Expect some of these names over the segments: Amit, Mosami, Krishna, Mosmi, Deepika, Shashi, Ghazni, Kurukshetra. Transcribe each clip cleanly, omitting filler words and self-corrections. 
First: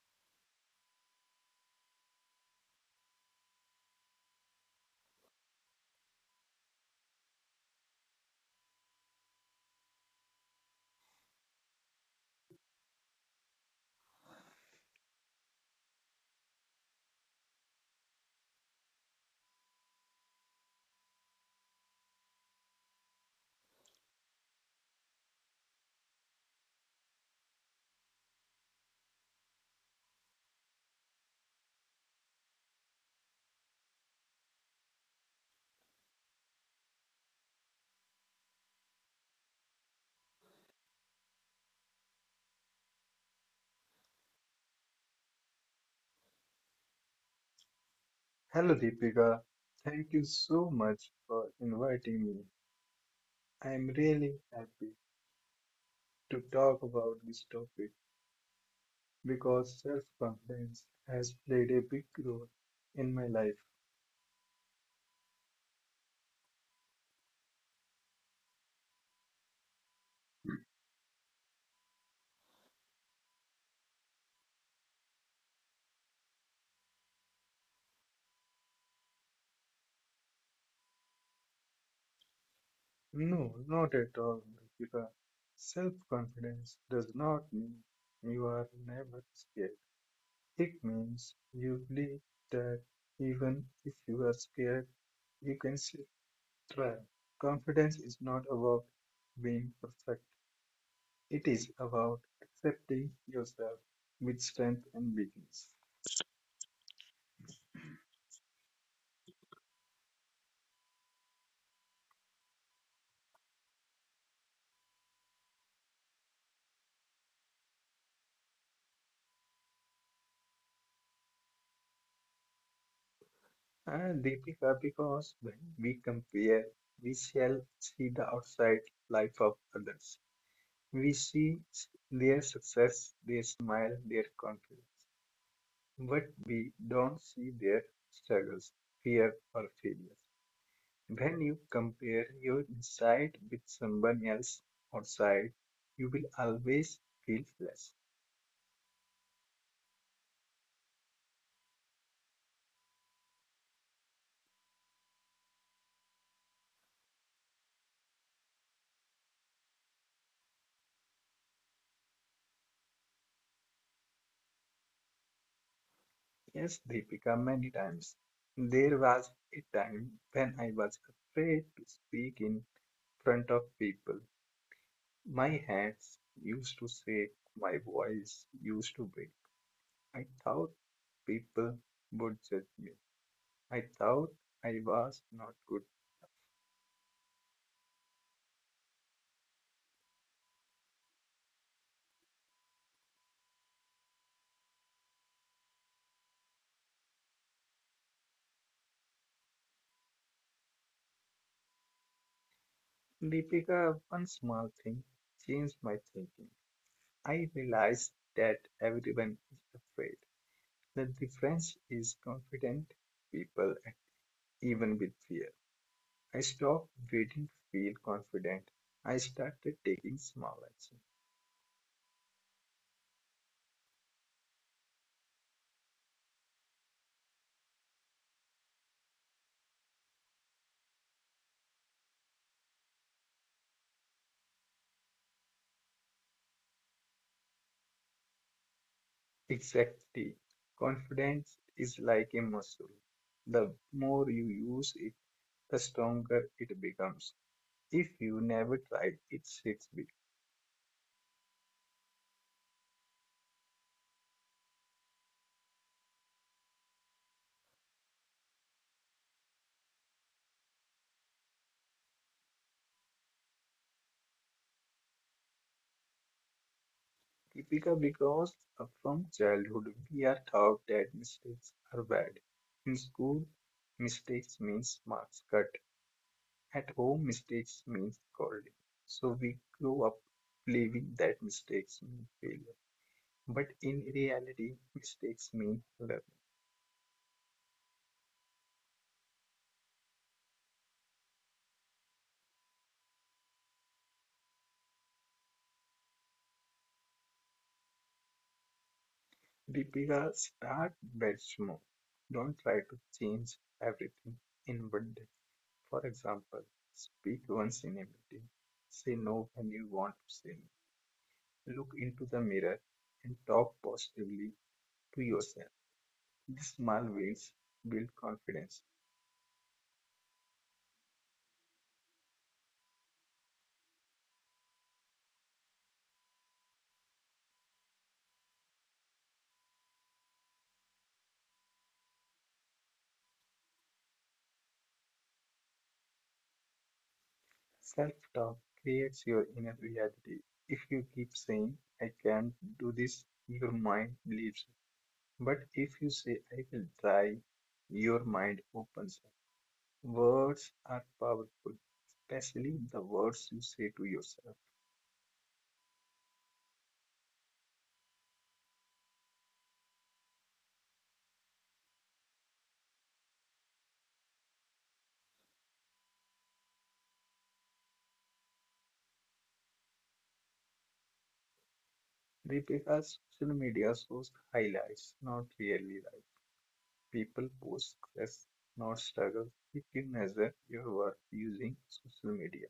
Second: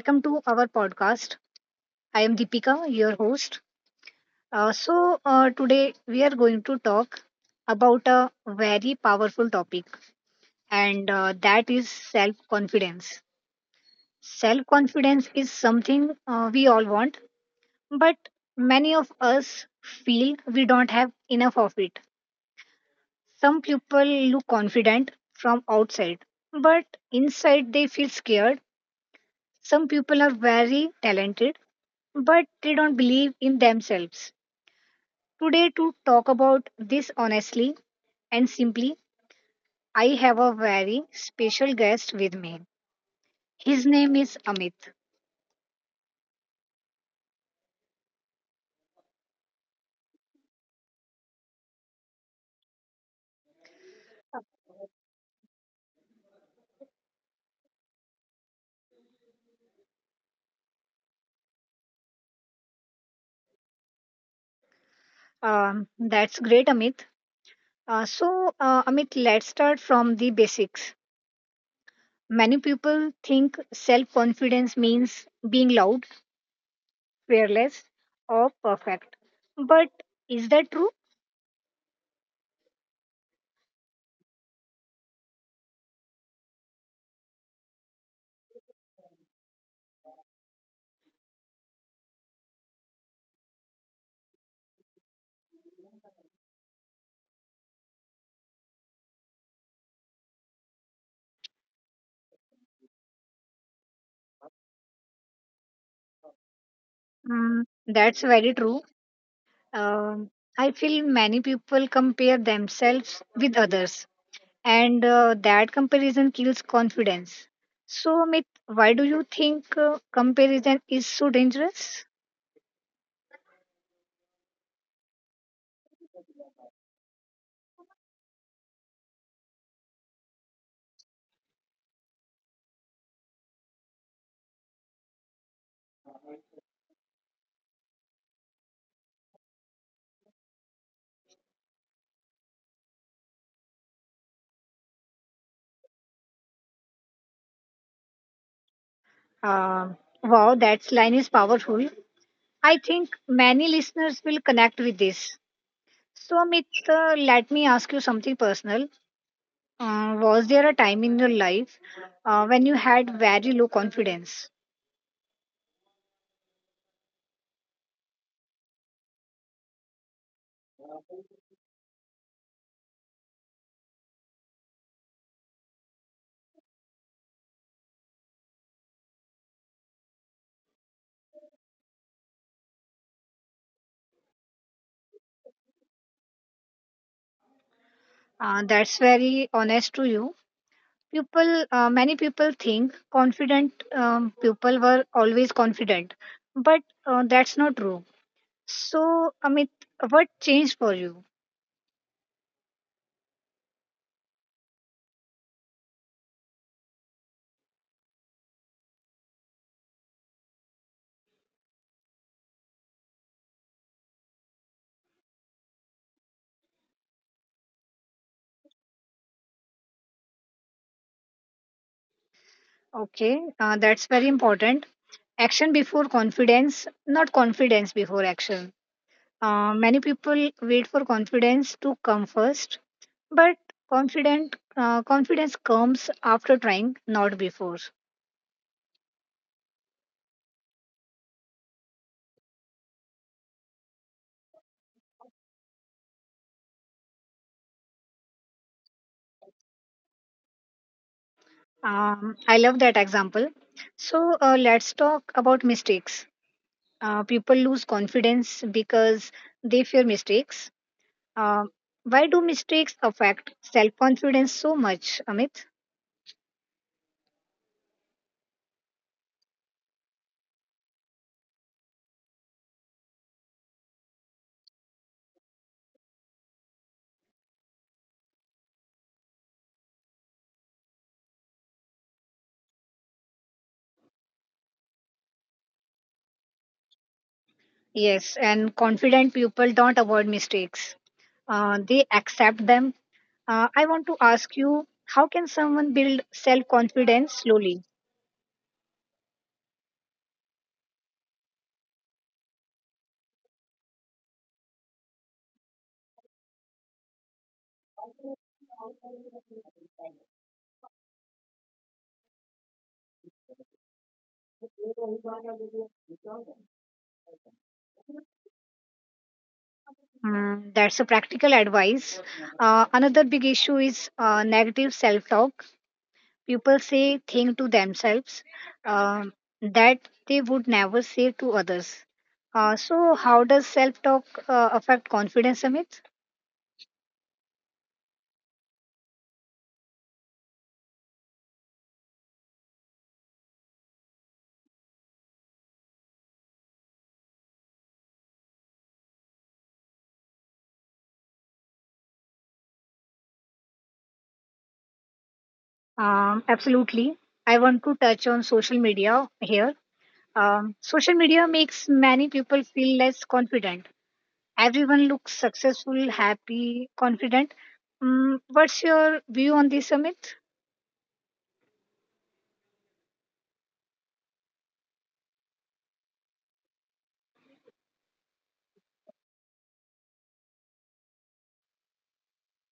Welcome to our podcast. I am Deepika, your host. Uh, so, today we are going to talk about a very powerful topic, and that is self confidence. Self confidence is something we all want, but many of us feel we don't have enough of it. Some people look confident from outside, but inside they feel scared. Some people are very talented but they don't believe in themselves. Today, to talk about this honestly and simply, I have a very special guest with me. His name is Amit. Hello Deepika, thank you so much for inviting me. I am really happy to talk about this topic because self-confidence has played a big role in my life. That's great, Amit. Amit, let's start from the basics. Many people think self confidence means being loud, fearless, or perfect. But is that true? No, not at all, Deepika. Self-confidence does not mean you are never scared. It means you believe that even if you are scared, you can still try. Confidence is not about being perfect. It is about accepting yourself with strength and weakness. Mm, that's very true. Um I feel many people compare themselves with others, and that comparison kills confidence. So, Amit, why do you think comparison is so dangerous? And Deepika, because when we compare, we shall see the outside life of others. We see their success, their smile, their confidence. But we don't see their struggles, fear, or failures. When you compare your inside with someone else's outside, you will always feel less. Uh, wow, that line is powerful. I think many listeners will connect with this. So, Amit, let me ask you something personal. Was there a time in your life when you had very low confidence? Yes, Deepika, many times. There was a time when I was afraid to speak in front of people. My hands used to shake, my voice used to break. I thought people would judge me. I thought I was not good. That's very honest to you. People many people think confident people were always confident but that's not true. So, Amit, what changed for you? Deepika, one small thing changed my thinking. I realized that everyone is afraid. The difference is confident people, even with fear. I stopped waiting to feel confident. I started taking small action. Okay, that's very important. Action before confidence, not confidence before action. Many people wait for confidence to come first, but confident confidence comes after trying, not before. Exactly. Confidence is like a muscle. The more you use it, the stronger it becomes. If you never tried it, it's big. I love that example. So, let's talk about mistakes. People lose confidence because they fear mistakes. Uh, why do mistakes affect self confidence so much, Amit? Because from childhood we are taught that mistakes are bad. In school, mistakes means marks cut. At home, mistakes means scolding. So we grow up believing that mistakes mean failure. But in reality, mistakes mean learn. Yes, and confident people don't avoid mistakes, they accept them. I want to ask you how can someone build self confidence slowly? Deepika, start very small. Don't try to change everything in one day. For example, speak once in a meeting. Say no when you want to say no. Look into the mirror and talk positively to yourself. These small wins build confidence. Mm, that's a practical advice. Another big issue is negative self talk. People say things to themselves uh, that they would never say to others. So, how does self talk affect confidence, Amit? Self-talk creates your inner reality. If you keep saying, I can't do this, your mind believes. But if you say, I will try, your mind opens up. Words are powerful, especially the words you say to yourself. Absolutely. I want to touch on social media here. Social media makes many people feel less confident. Everyone looks successful, happy, confident. Mm, what's your view on this, Amit? Deepika, social media shows highlights, not really life. People post success, not struggle. If you measure your worth using social media,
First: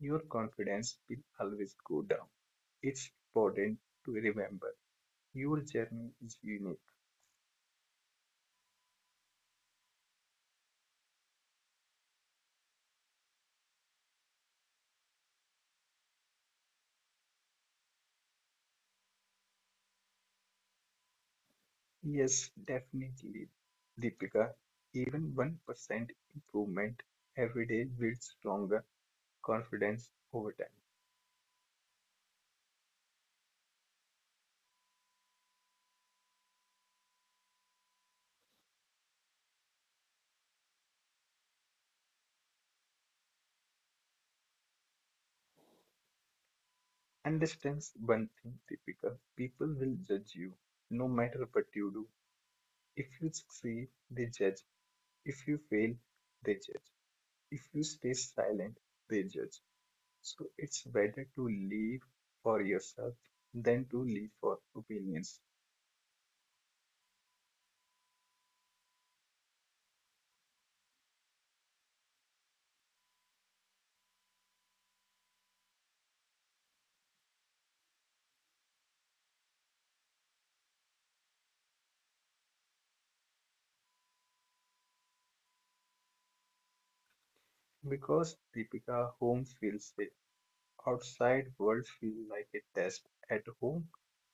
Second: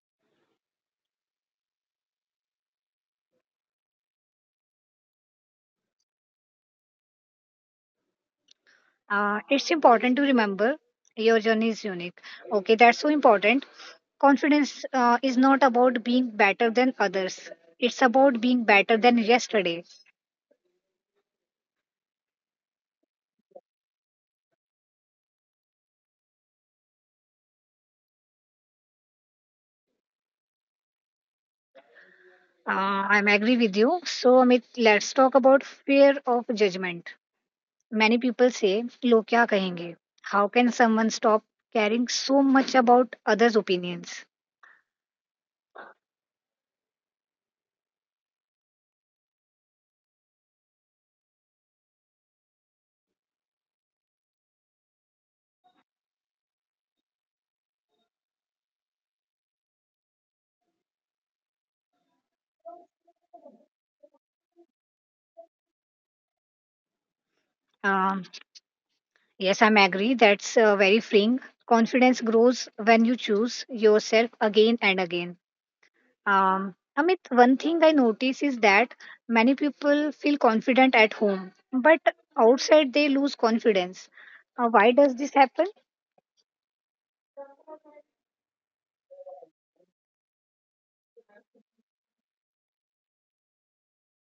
your confidence will always go down. It's important to remember your journey is unique. It's important to remember your journey is unique. Okay, that's so important. Confidence is not about being better than others. It's about being better than yesterday. Yes, definitely, Deepika. Even 1% improvement every day builds stronger confidence over time. I'm agree with you. So Amit, let's talk about fear of judgment. Many people say, "Log kya kahenge?" How can someone stop caring so much about others' opinions? Understand one thing, Deepika. People will judge you no matter what you do. If you succeed, they judge. If you fail, they judge. If you stay silent, they judge. So it's better to live for yourself than to live for opinions. Um, yes, I'm agree. That's very freeing. Confidence grows when you choose yourself again and again. Amit, one thing I notice is that many people feel confident at home, but outside they lose confidence. Why does this happen? Because, Deepika, home feels safe. Outside world feel like a test. At home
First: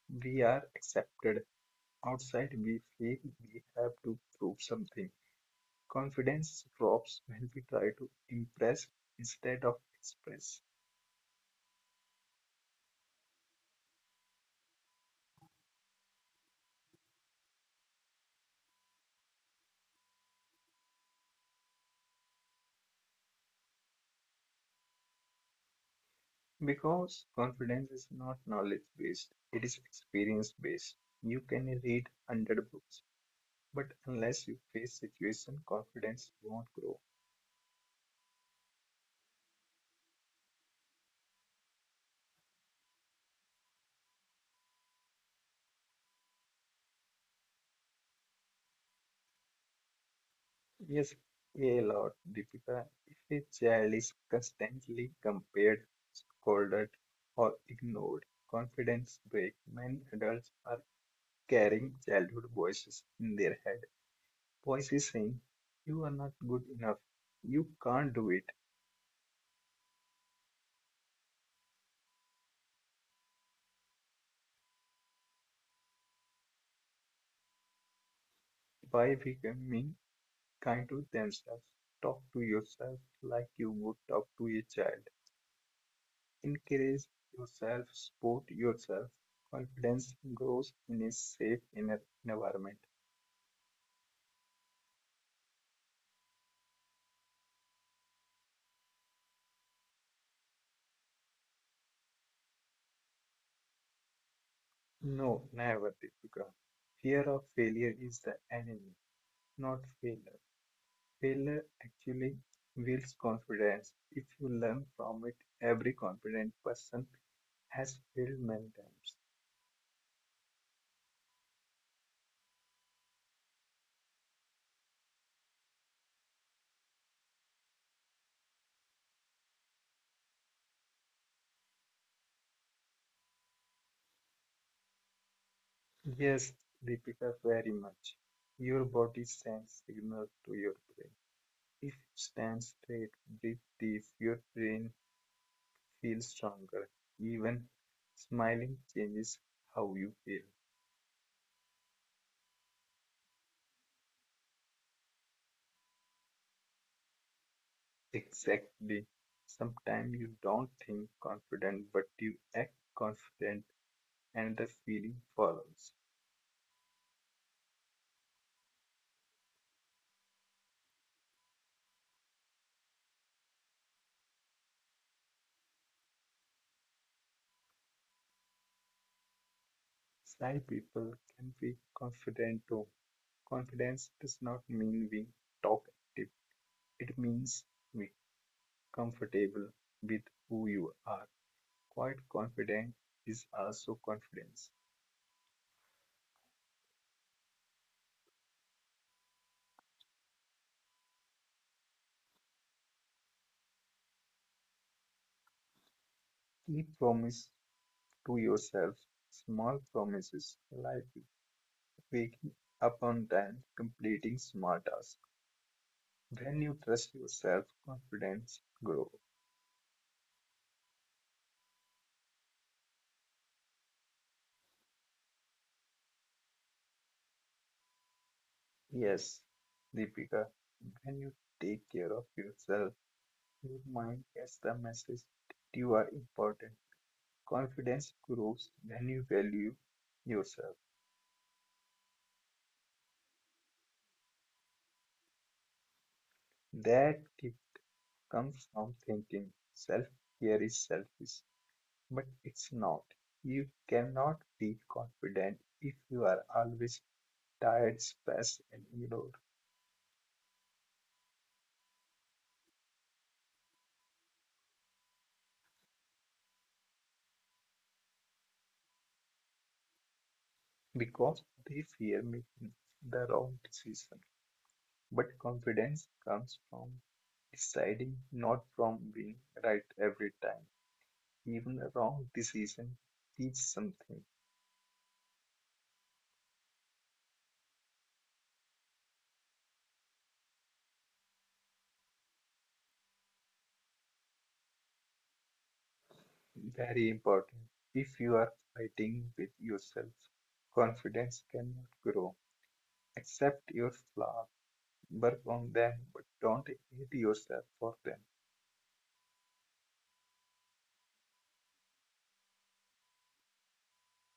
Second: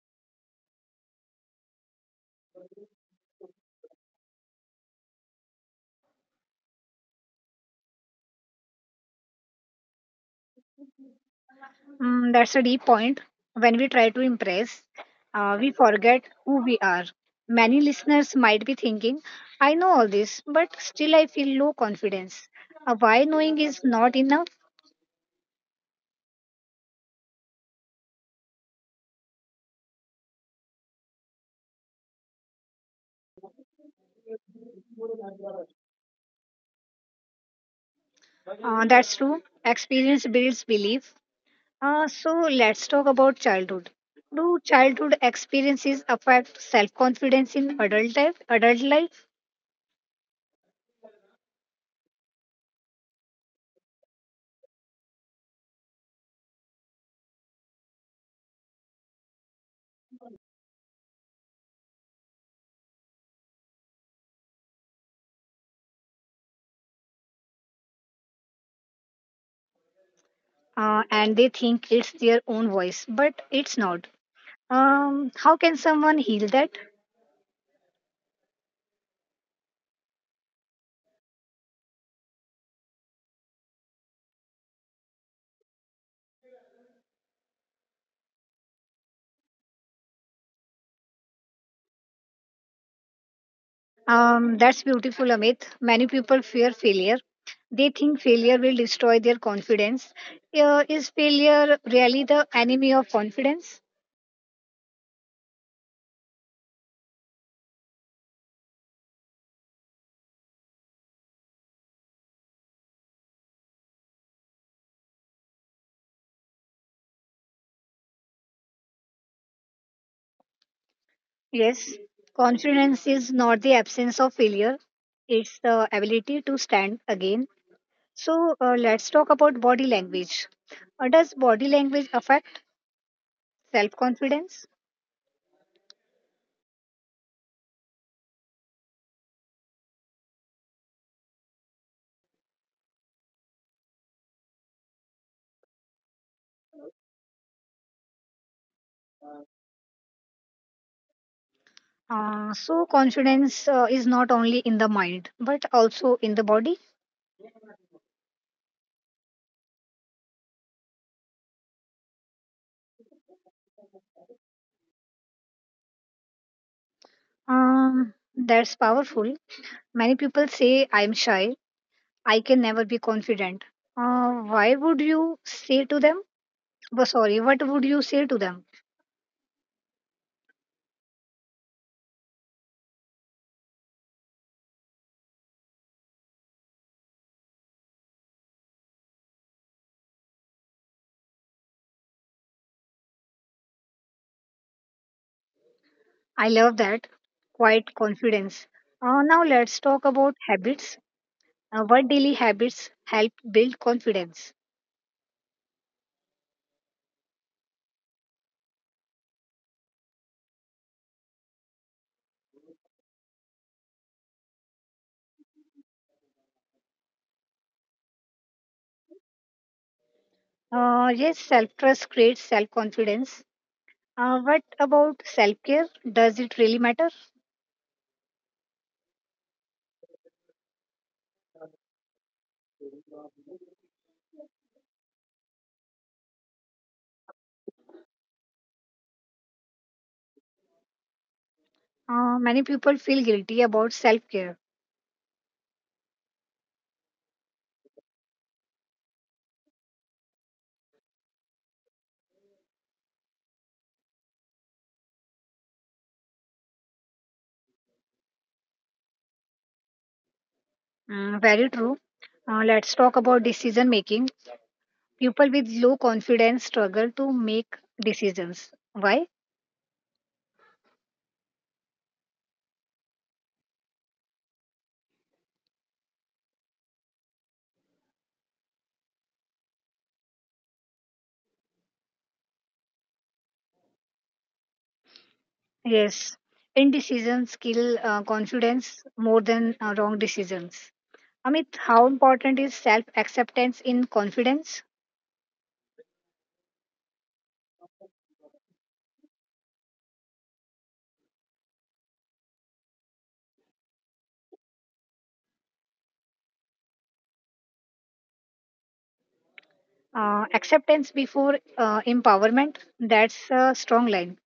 we are accepted. Outside we feel we have to prove something. Confidence drops when we try to impress instead of express. Mm, that's a deep point. When we try to impress, we forget who we are. Many listeners might be thinking, I know all this, but still I feel low confidence. Why knowing is not enough? Because confidence is not knowledge based, it is experience based. You can read 100 books, but unless you face situation, confidence won't grow. That's true. Experience builds belief. So let's talk about childhood. Do childhood experiences affect self-confidence in adult life? Adult life, Yes, a lot. Deepika, if a child is constantly compared, scolded, or ignored, confidence breaks. Many adults are carrying childhood voices in their head. Voices saying, you are not good enough. You can't do it. And they think it's their own voice, but it's not. How can someone heal that? By becoming kind to themselves, talk to yourself like you would talk to a child. Encourage yourself, support yourself. Confidence grows in a safe inner environment. That's beautiful, Amit. Many people fear failure. They think failure will destroy their confidence. Is failure really the enemy of confidence? No, never, Deepika. Fear of failure is the enemy, not failure. Failure actually builds confidence. If you learn from it, every confident person has failed many times. Yes, confidence is not the absence of failure. It's the ability to stand again. So let's talk about body language. Does body language affect self confidence? Yes, Deepika, very much. Your body sends signals to your brain. If you stand straight, breathe deep, your brain feels stronger. Even smiling changes how you feel. So confidence is not only in the mind but also in the body. Exactly. Sometimes you don't think confident, but you act confident, and the feeling follows. That's powerful. Many people say, "I'm shy. I can never be confident." Why would you say to them? Oh, sorry, What would you say to them? Shy people can be confident too. Confidence does not mean being talkative, it means being comfortable with who you are. Quite confident is also confidence. I love that quiet confidence. Now let's talk about habits. What daily habits help build confidence? Keep promise to yourself, small promises, like waking up on time, completing small tasks. When you trust yourself, confidence grows. Yes, self trust creates self confidence. What about self care? Does it really matter? Yes, Deepika, when you take care of yourself, your mind gets the message that you are important. Confidence grows when you value yourself. Many people feel guilty about self care. That tip comes from thinking self care is selfish, but it's not. You cannot be confident if you are always tired, stressed, and ignored. Very true. Let's talk about decision making. People with low confidence struggle to make decisions. Why? Because they fear making the wrong decision. But confidence comes from deciding, not from being right every time. Even a wrong decision teaches something. Yes, indecisions kill confidence more than wrong decisions. Amit, how important is self acceptance in confidence? Very important. If you are fighting with yourself, confidence cannot grow. Accept your flaws, work on them, but don't hate yourself for them. Acceptance before empowerment, that's a strong line.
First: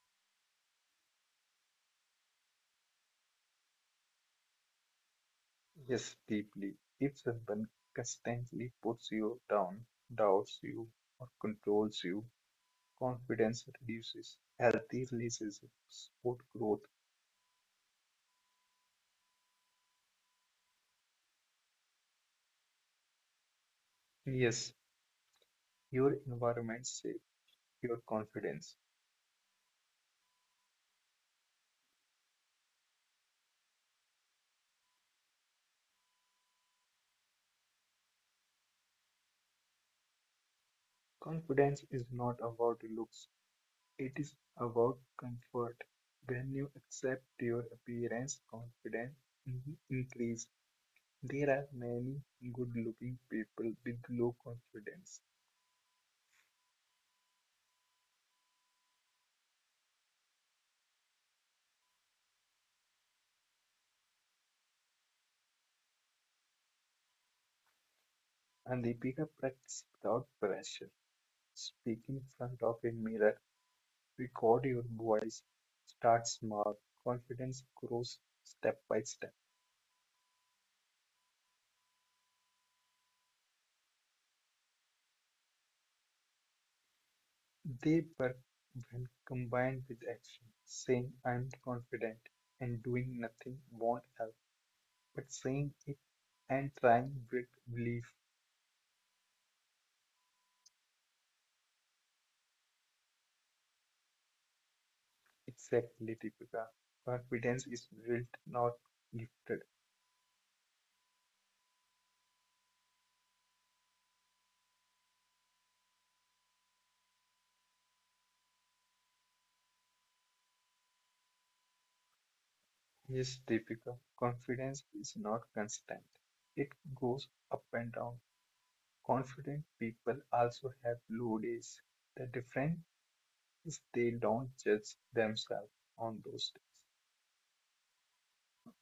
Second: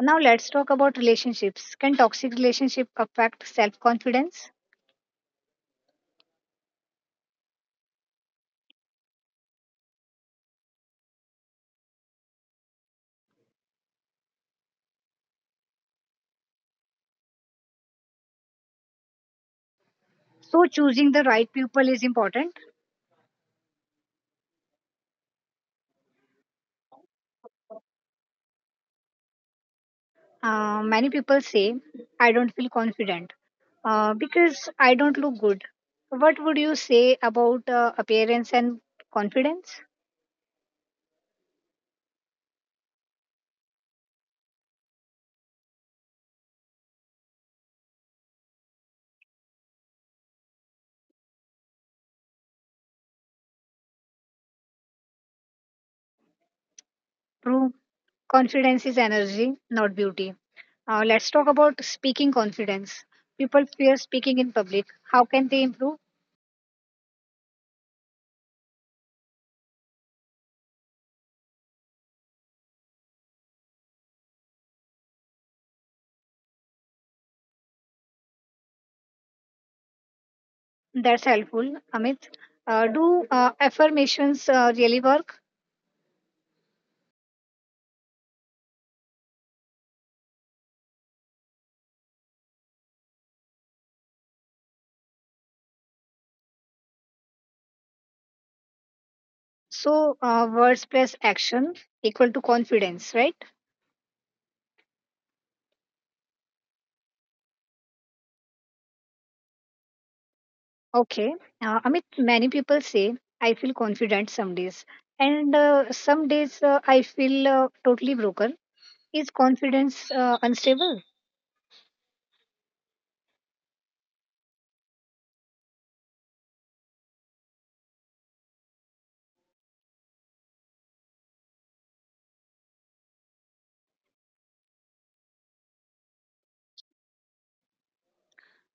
Now let's talk about relationships. Can toxic relationship affect self-confidence? Yes, deeply. If someone constantly puts you down, doubts you, or controls you, confidence reduces. Healthy releases support growth. So choosing the right people is important. Yes, your environment shapes your confidence. Many people say, I don't feel confident because I don't look good. What would you say about appearance and confidence? Confidence is not about looks, it is about comfort. When you accept your appearance, confidence increase. There are many good looking people with low confidence, True, confidence is energy, not beauty. Let's talk about speaking confidence. People fear speaking in public. How can they improve? and they pick up practice without pressure. Speak in front of a mirror. Record your voice, start small, confidence grows step by step. That's helpful, Amit. Do affirmations really work? They work when combined with action. Saying I'm confident and doing nothing won't help, but saying it and trying with belief. So, words plus action equal to confidence, right? Exactly, Deepika. Confidence is built, not gifted. Okay. Amit, many people say, I feel confident some days, and some days I feel totally broken. Is confidence unstable? Yes, Deepika, confidence is not constant. It goes up and down. Confident people also have low days. The difference: they don't judge themselves on those days.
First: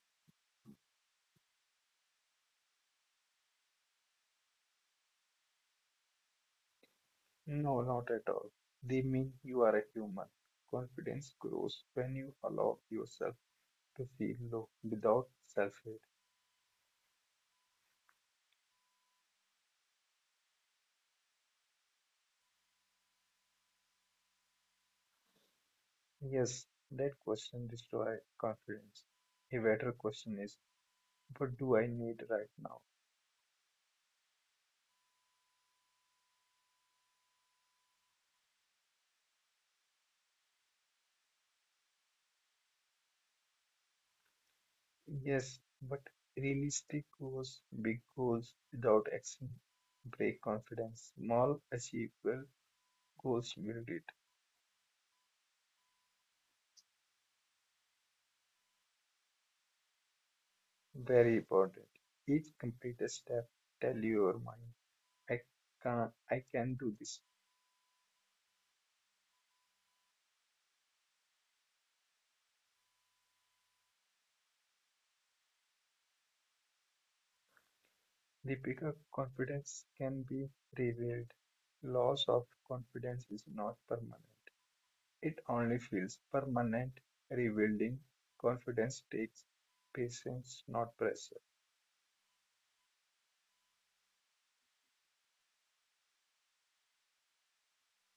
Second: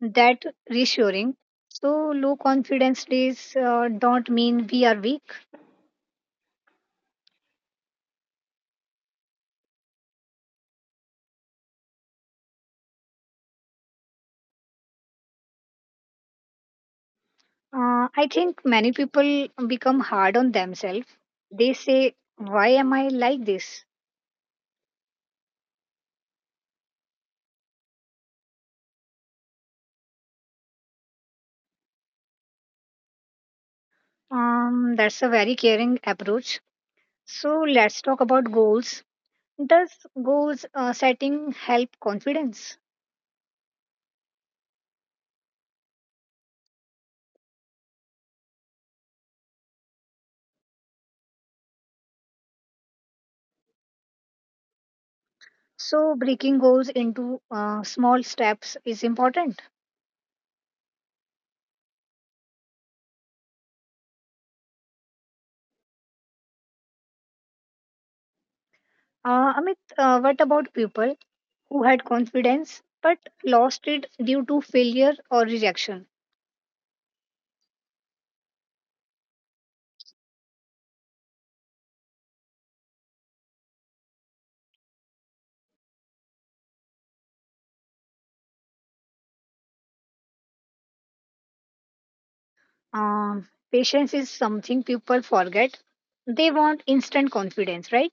That reassuring. So, low confidence days don't mean we are weak. No, not at all. They mean you are a human. Confidence grows when you allow yourself to feel low without self hate. I think many people become hard on themselves. They say, Why am I like this? Yes, that question destroys confidence. A better question is, what do I need right now? That's a very caring approach. So let's talk about goals. Does goals setting help confidence? Yes, but realistic goals. Big goals without action break confidence. Small, achievable goals build it. So breaking goals into small steps is important. Very important. Each completed step tell your mind, I I can do this. Amit, what about people who had confidence but lost it due to failure or rejection? The bigger confidence can be revealed. Loss of confidence is not permanent. It only feels permanent. Rebuilding confidence takes patience, not pressure. Patience is something people forget. They want instant confidence, right?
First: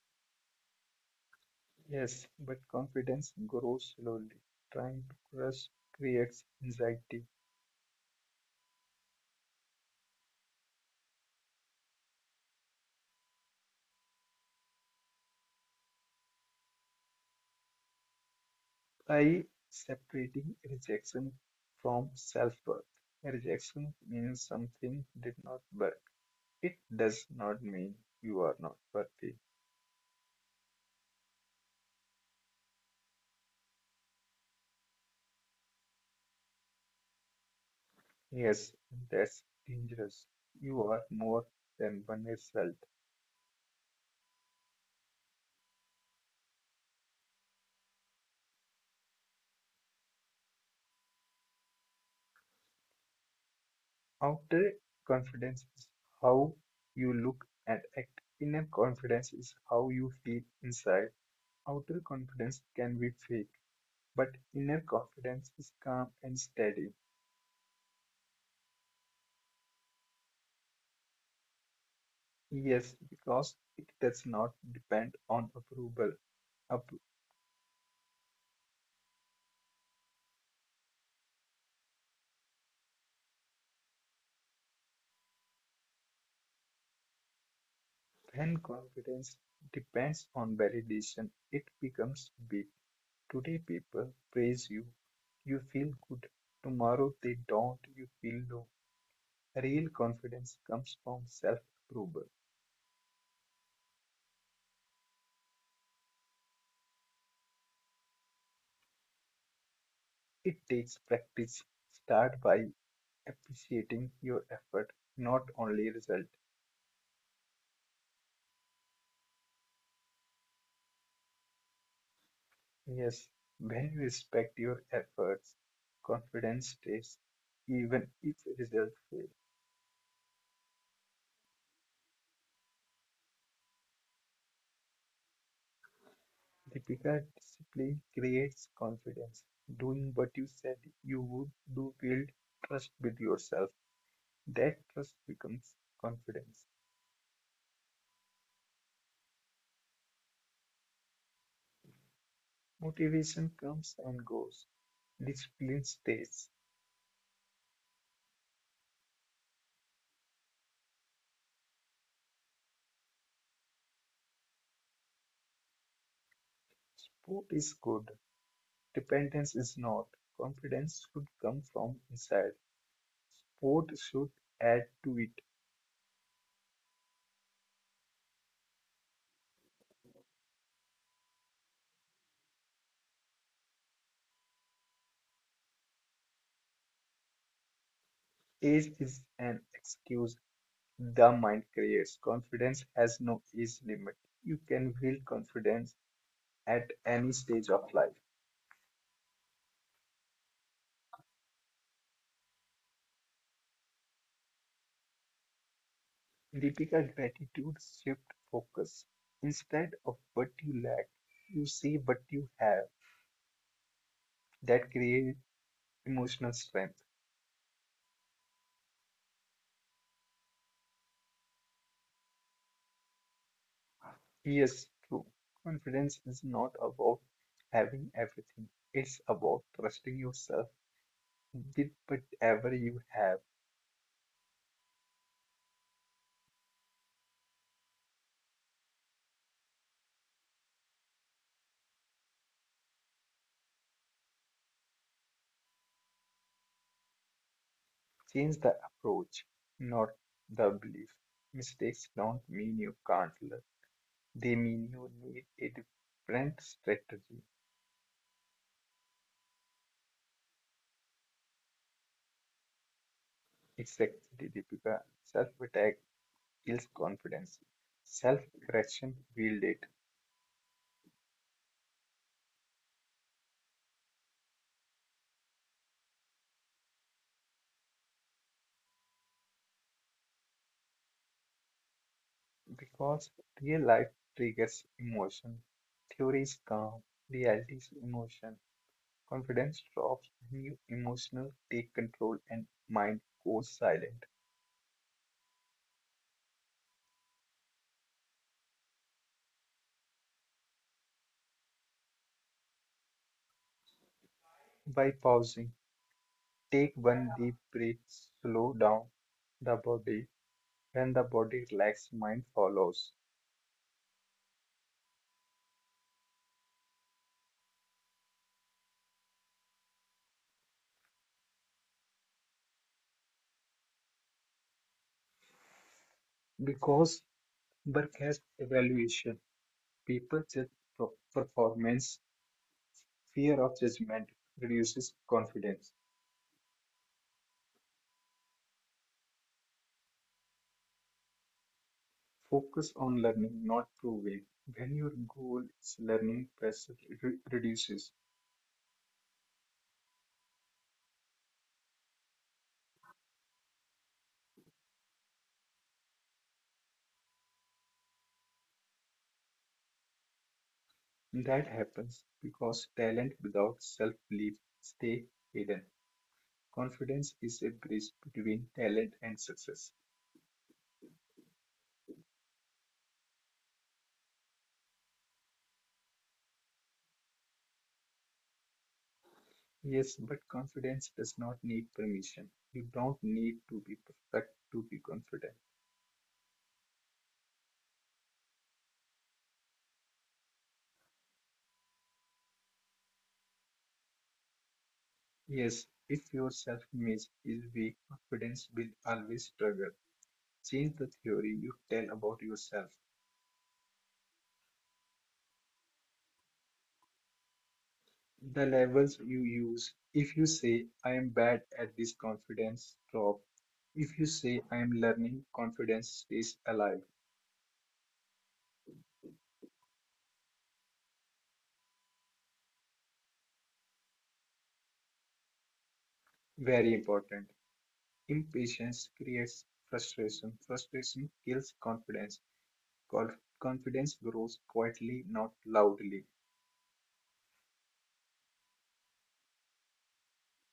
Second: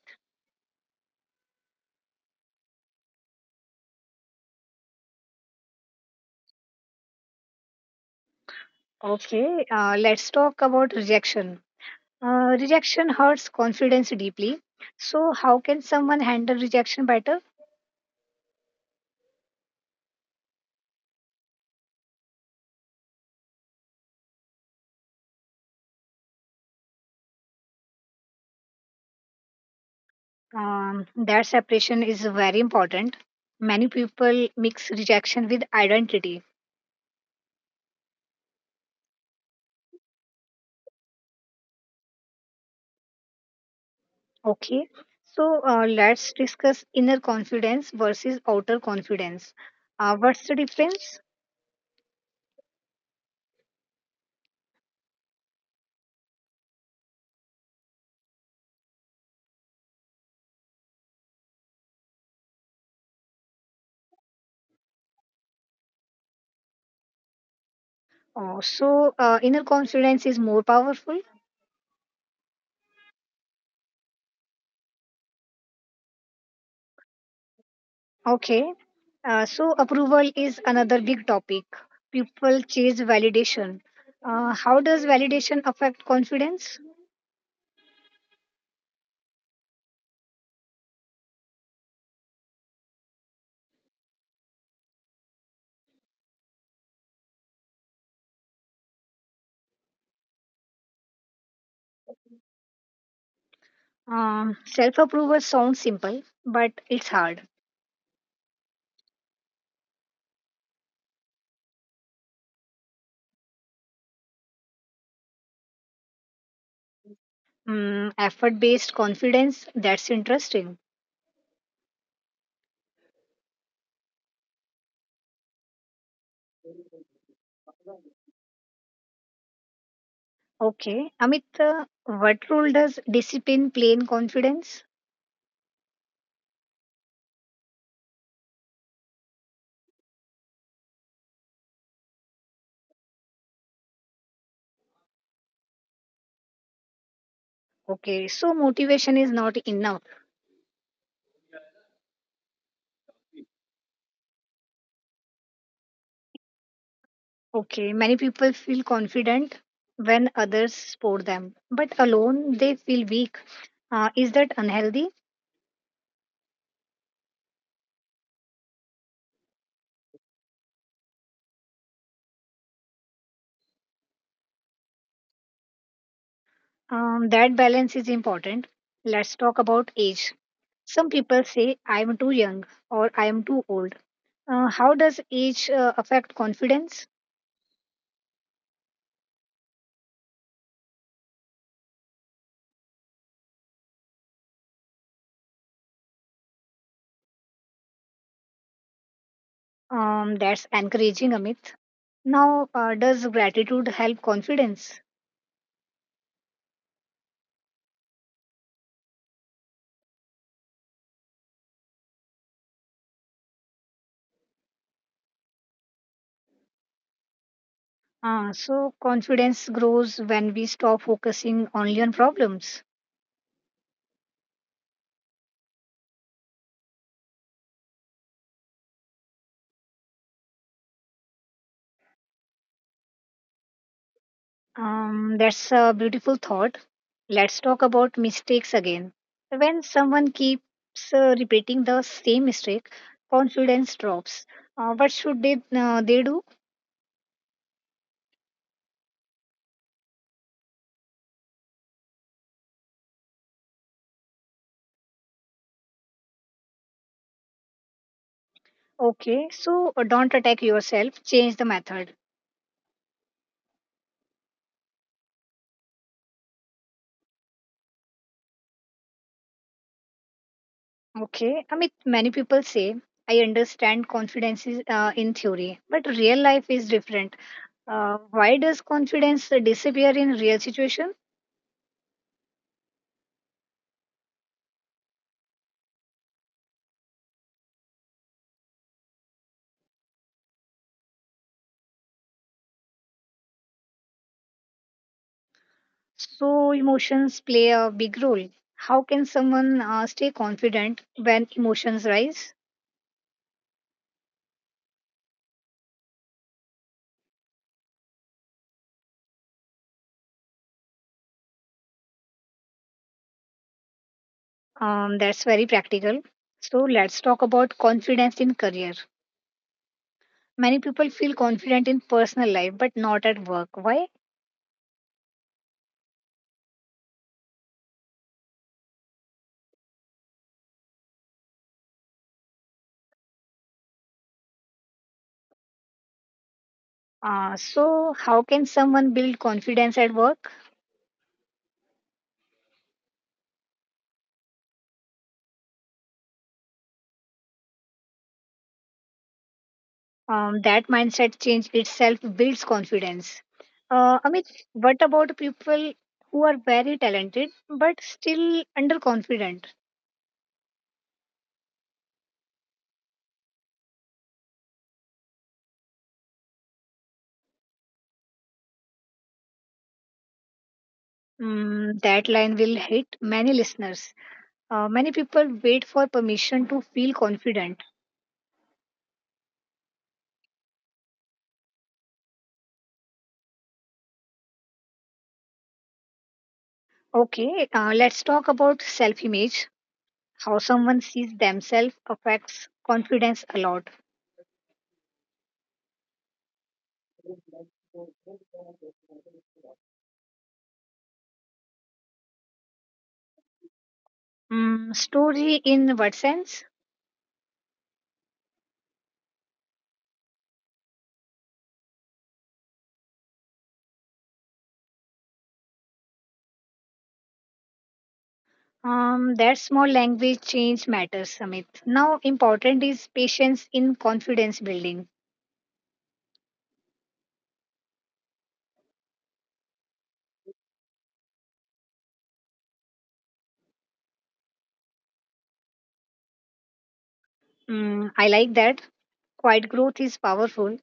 Yes, but confidence grows slowly. Trying to trust creates anxiety. Okay, let's talk about rejection. Rejection hurts confidence deeply. So, how can someone handle rejection better? By separating rejection from self-worth. Rejection means something did not work. It does not mean you are not worthy. That separation is very important. Many people mix rejection with identity. Yes, that's dangerous. You are more than one result. Okay, so let's discuss inner confidence versus outer confidence. What's the difference? Outer confidence is how you look and act. Inner confidence is how you feel inside. Outer confidence can be fake, but inner confidence is calm and steady. Oh, so, inner confidence is more powerful. Yes, because it does not depend on approval. Up- Okay. So approval is another big topic. People chase validation. How does validation affect confidence? When confidence depends on validation, it becomes big. Today, people praise you. You feel good. Tomorrow, they don't. You feel low. Real confidence comes from self-approval. Self approval sounds simple, but it's hard. It takes practice. Start by appreciating your effort, not only result. Mm, effort based confidence, that's interesting. Yes, when you respect your efforts, confidence stays even if results fail. Okay. Amit, what role does discipline play in confidence? Deepika, discipline creates confidence. Doing what you said you would do build trust with yourself. That trust becomes confidence. Okay. So motivation is not enough. Motivation comes and goes. Discipline stays. Okay, many people feel confident when others support them, but alone they feel weak. Is that unhealthy? Sport is good. Dependence is not. Confidence should come from inside. Sport should add to it. That balance is important. Let's talk about age. Some people say, I am too young or I am too old. How does age affect confidence? Age is an excuse. The mind creates. Confidence has no age limit. You can build confidence at any stage of life. That's encouraging, Amit. Now, does gratitude help confidence? Deepika, gratitude shift focus. Instead of what you lack, you see what you have. That creates emotional strength. So, confidence grows when we stop focusing only on problems. Yes, true. Confidence is not about having everything. It's about trusting yourself with whatever you have. That's a beautiful thought. Let's talk about mistakes again. When someone keeps repeating the same mistake, confidence drops. What should they do? Change the approach, not the belief. Mistakes don't mean you can't learn. They mean you need a different strategy. Okay, so don't attack yourself. Change the method. It's actually difficult. Self-attack kills confidence. Self-aggression builds it. Okay, I mean many people say I understand confidence is in theory, but real life is different. Why does confidence disappear in real situations? Because real life triggers emotion. Theory is calm, reality is emotion. Confidence drops when you emotional take control and mind goes silent. So, emotions play a big role. How can someone stay confident when emotions rise? By pausing, take one deep breath, slow down the body. When the body relaxes, mind follows. That's very practical. So, let's talk about confidence in career. Many people feel confident in personal life but not at work. Why? Because work based evaluation: people judge performance; fear of judgment reduces confidence; So, how can someone build confidence at work? focus on learning, not proving. When your goal is learning, pressure reduces. That mindset change itself builds confidence. Amit, what about people who are very talented but still underconfident? That happens because talent without self-belief stay hidden. Confidence is a bridge between talent and success. Mm, that line will hit many listeners. Many people wait for permission to feel confident. Yes, but confidence does not need permission. You don't need to be perfect to be confident. Okay, let's talk about self image. How someone sees themselves affects confidence a lot. Yes, if your self-image is weak, confidence will always struggle. Change the theory you tell about yourself, Mm, story in what sense? the labels you use. If you say, I am bad at this, confidence drop. If you say, I am learning, confidence stays alive. That small language change matters, Amit. Now, important is patience in confidence building. Very important. Impatience creates frustration. Frustration kills confidence. Confidence grows quietly, not loudly. Mm, I like that. Quiet growth is powerful.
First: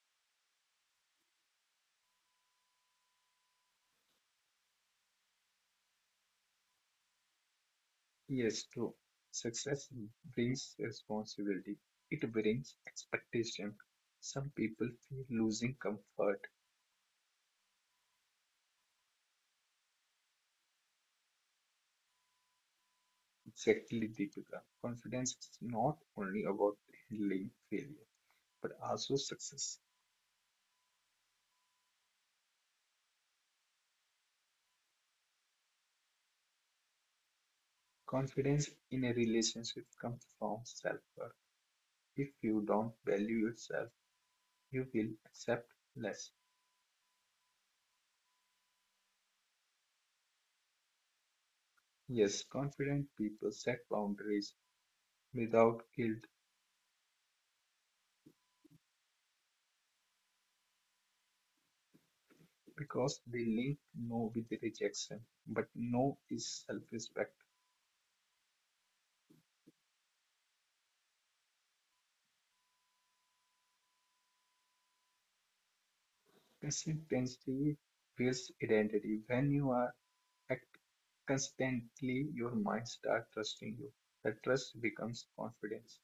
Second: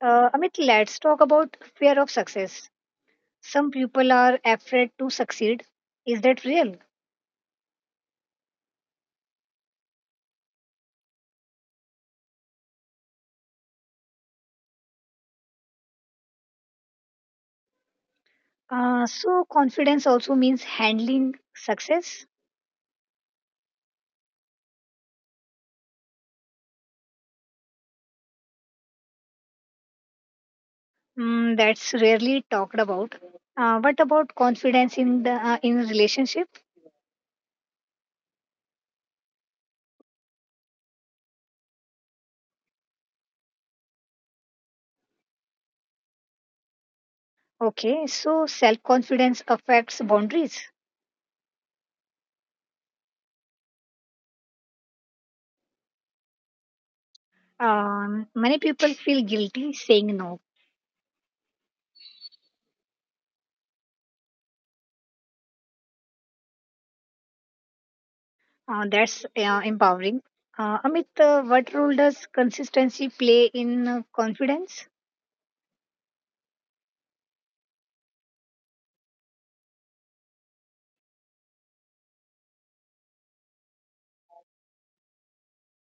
Amit, let's talk about fear of success. Some people are afraid to succeed. Is that real? Yes, true. Success brings responsibility. It brings expectation. Some people feel losing comfort. So, confidence also means handling success. Exactly, Deepika. Confidence is not only about handling failure, but also success. Mm, that's rarely talked about. What about confidence in the in relationship? Confidence in a relationship comes from self-worth. If you don't value yourself, you will accept less. Okay, so self confidence affects boundaries. Yes, confident people set boundaries without guilt. Many people feel guilty saying no. Because they link no with rejection, but no is self respect. That's empowering. Amit, what role does consistency play in confidence? Consistency builds identity. When you are act constantly, your mind starts trusting you. The trust becomes confidence.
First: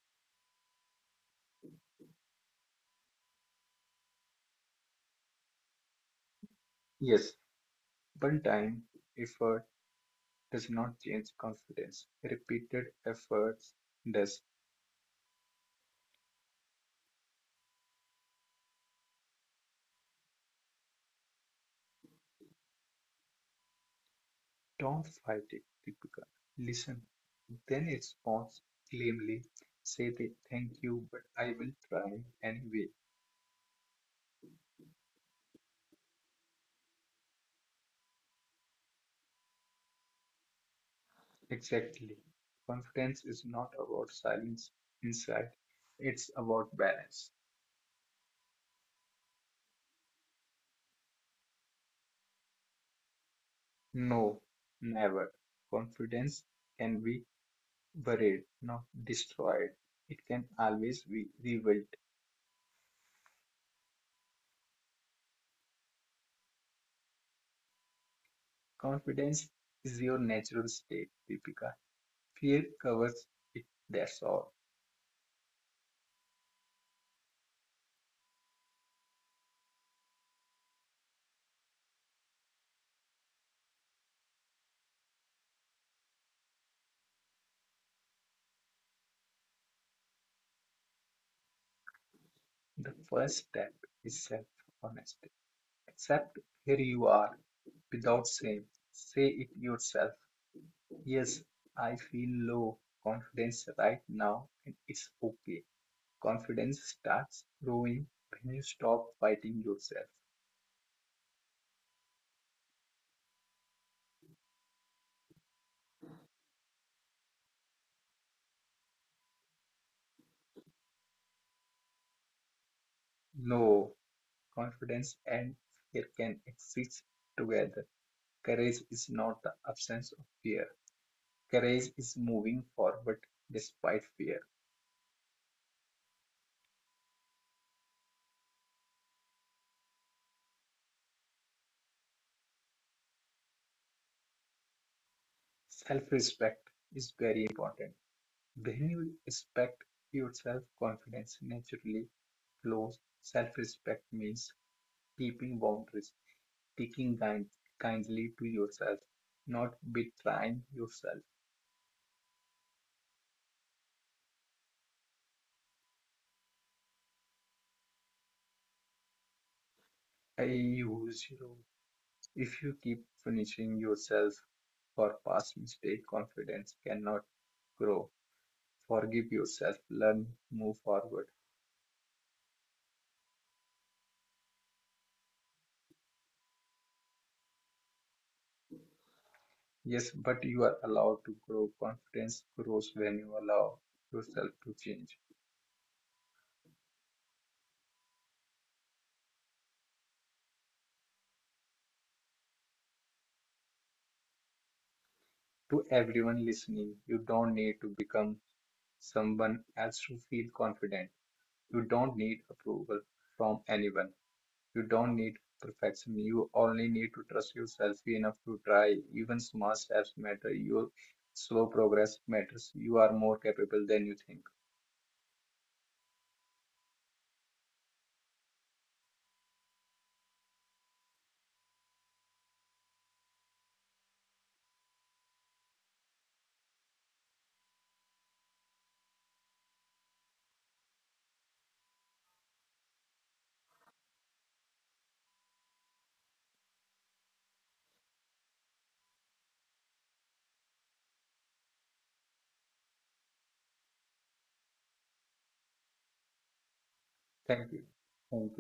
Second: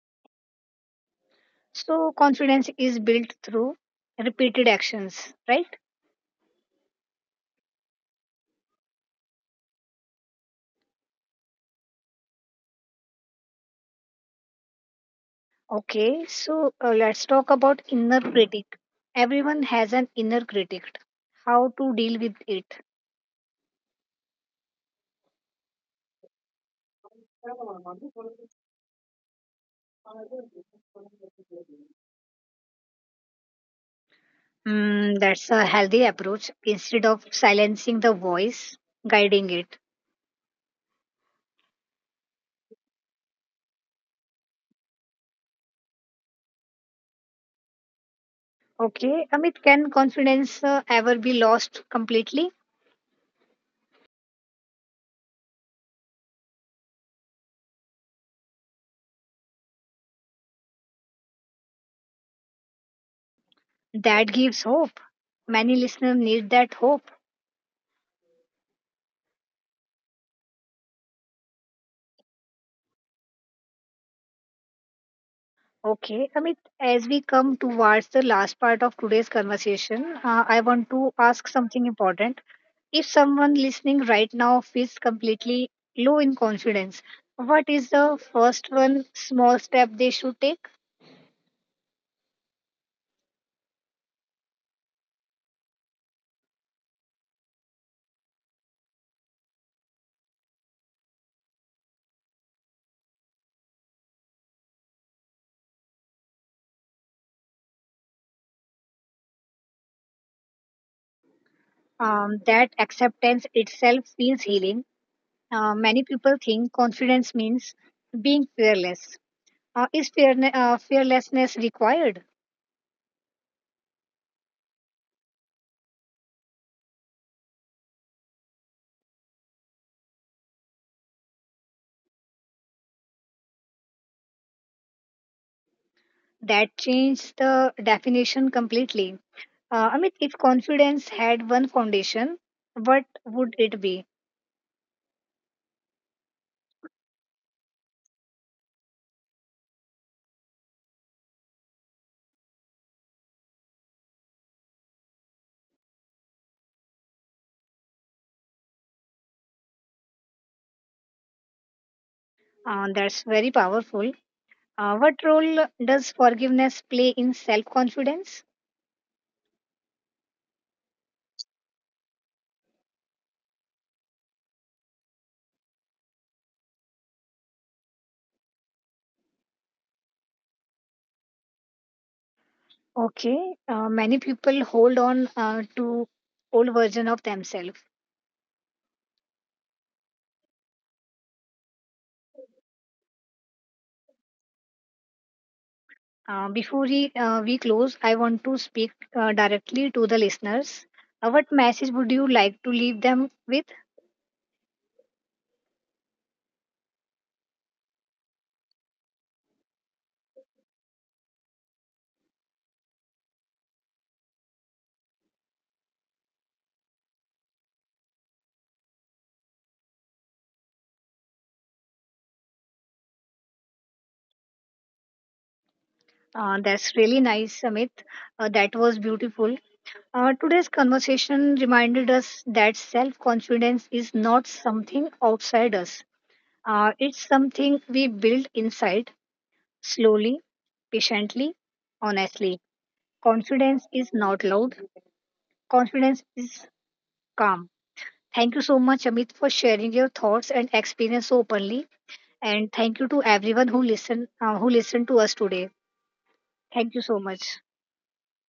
So confidence is built through repeated actions, right? Yes, one time effort does not change confidence. Repeated efforts does. Okay, so let's talk about inner critic. Everyone has an inner critic. How to deal with it? Don't fight it, Deepika. Listen, then respond calmly. Say the thank you, but I will try anyway. Mm, that's a healthy approach. Instead of silencing the voice, guiding it. Exactly. Confidence is not about silence inside, it's about balance. Okay, Amit, can confidence ever be lost completely? No, never. Confidence can be buried, not destroyed. It can always be rebuilt. That gives hope. Many listeners need that hope. Confidence is your natural state, Deepika. Fear covers it, that's all. Okay, Amit, as we come towards the last part of today's conversation, I want to ask something important. If someone listening right now feels completely low in confidence, what is the first one small step they should take? The first step is self honesty. Accept where you are without shame. Say it yourself. Yes, I feel low confidence right now, and it's okay. Confidence starts growing when you stop fighting yourself. That acceptance itself feels healing. Many people think confidence means being fearless. Is fearlessness required? No, confidence and fear can exist together. Courage is not the absence of fear, courage is moving forward despite fear. That changed the definition completely. I mean, if confidence had one foundation, what would it be? Self respect is very important. When you respect yourself, confidence naturally flows. Self respect means keeping boundaries. Speaking kindly to yourself, not betraying yourself. That's very powerful. What role does forgiveness play in self confidence? I use you. If you keep punishing yourself for past mistake, confidence cannot grow. Forgive yourself, learn, move forward. Okay, many people hold on to old version of themselves. Yes, but you are allowed to grow. Confidence grows when you allow yourself to change. Before we close, I want to speak directly to the listeners. What message would you like to leave them with? To everyone listening, you don't need to become someone else to feel confident. You don't need approval from anyone. You don't need perfection. You only need to trust yourself enough to try. Even small steps matter. Your slow progress matters. You are more capable than you think. That's really nice, Amit. That was beautiful. Today's conversation reminded us that self confidence is not something outside us, it's something we build inside slowly, patiently, honestly. Confidence is not loud, confidence is calm. Thank you so much, Amit, for sharing your thoughts and experience so openly. And thank you to everyone who listened to us today. Thank you so Thank much. you. Thank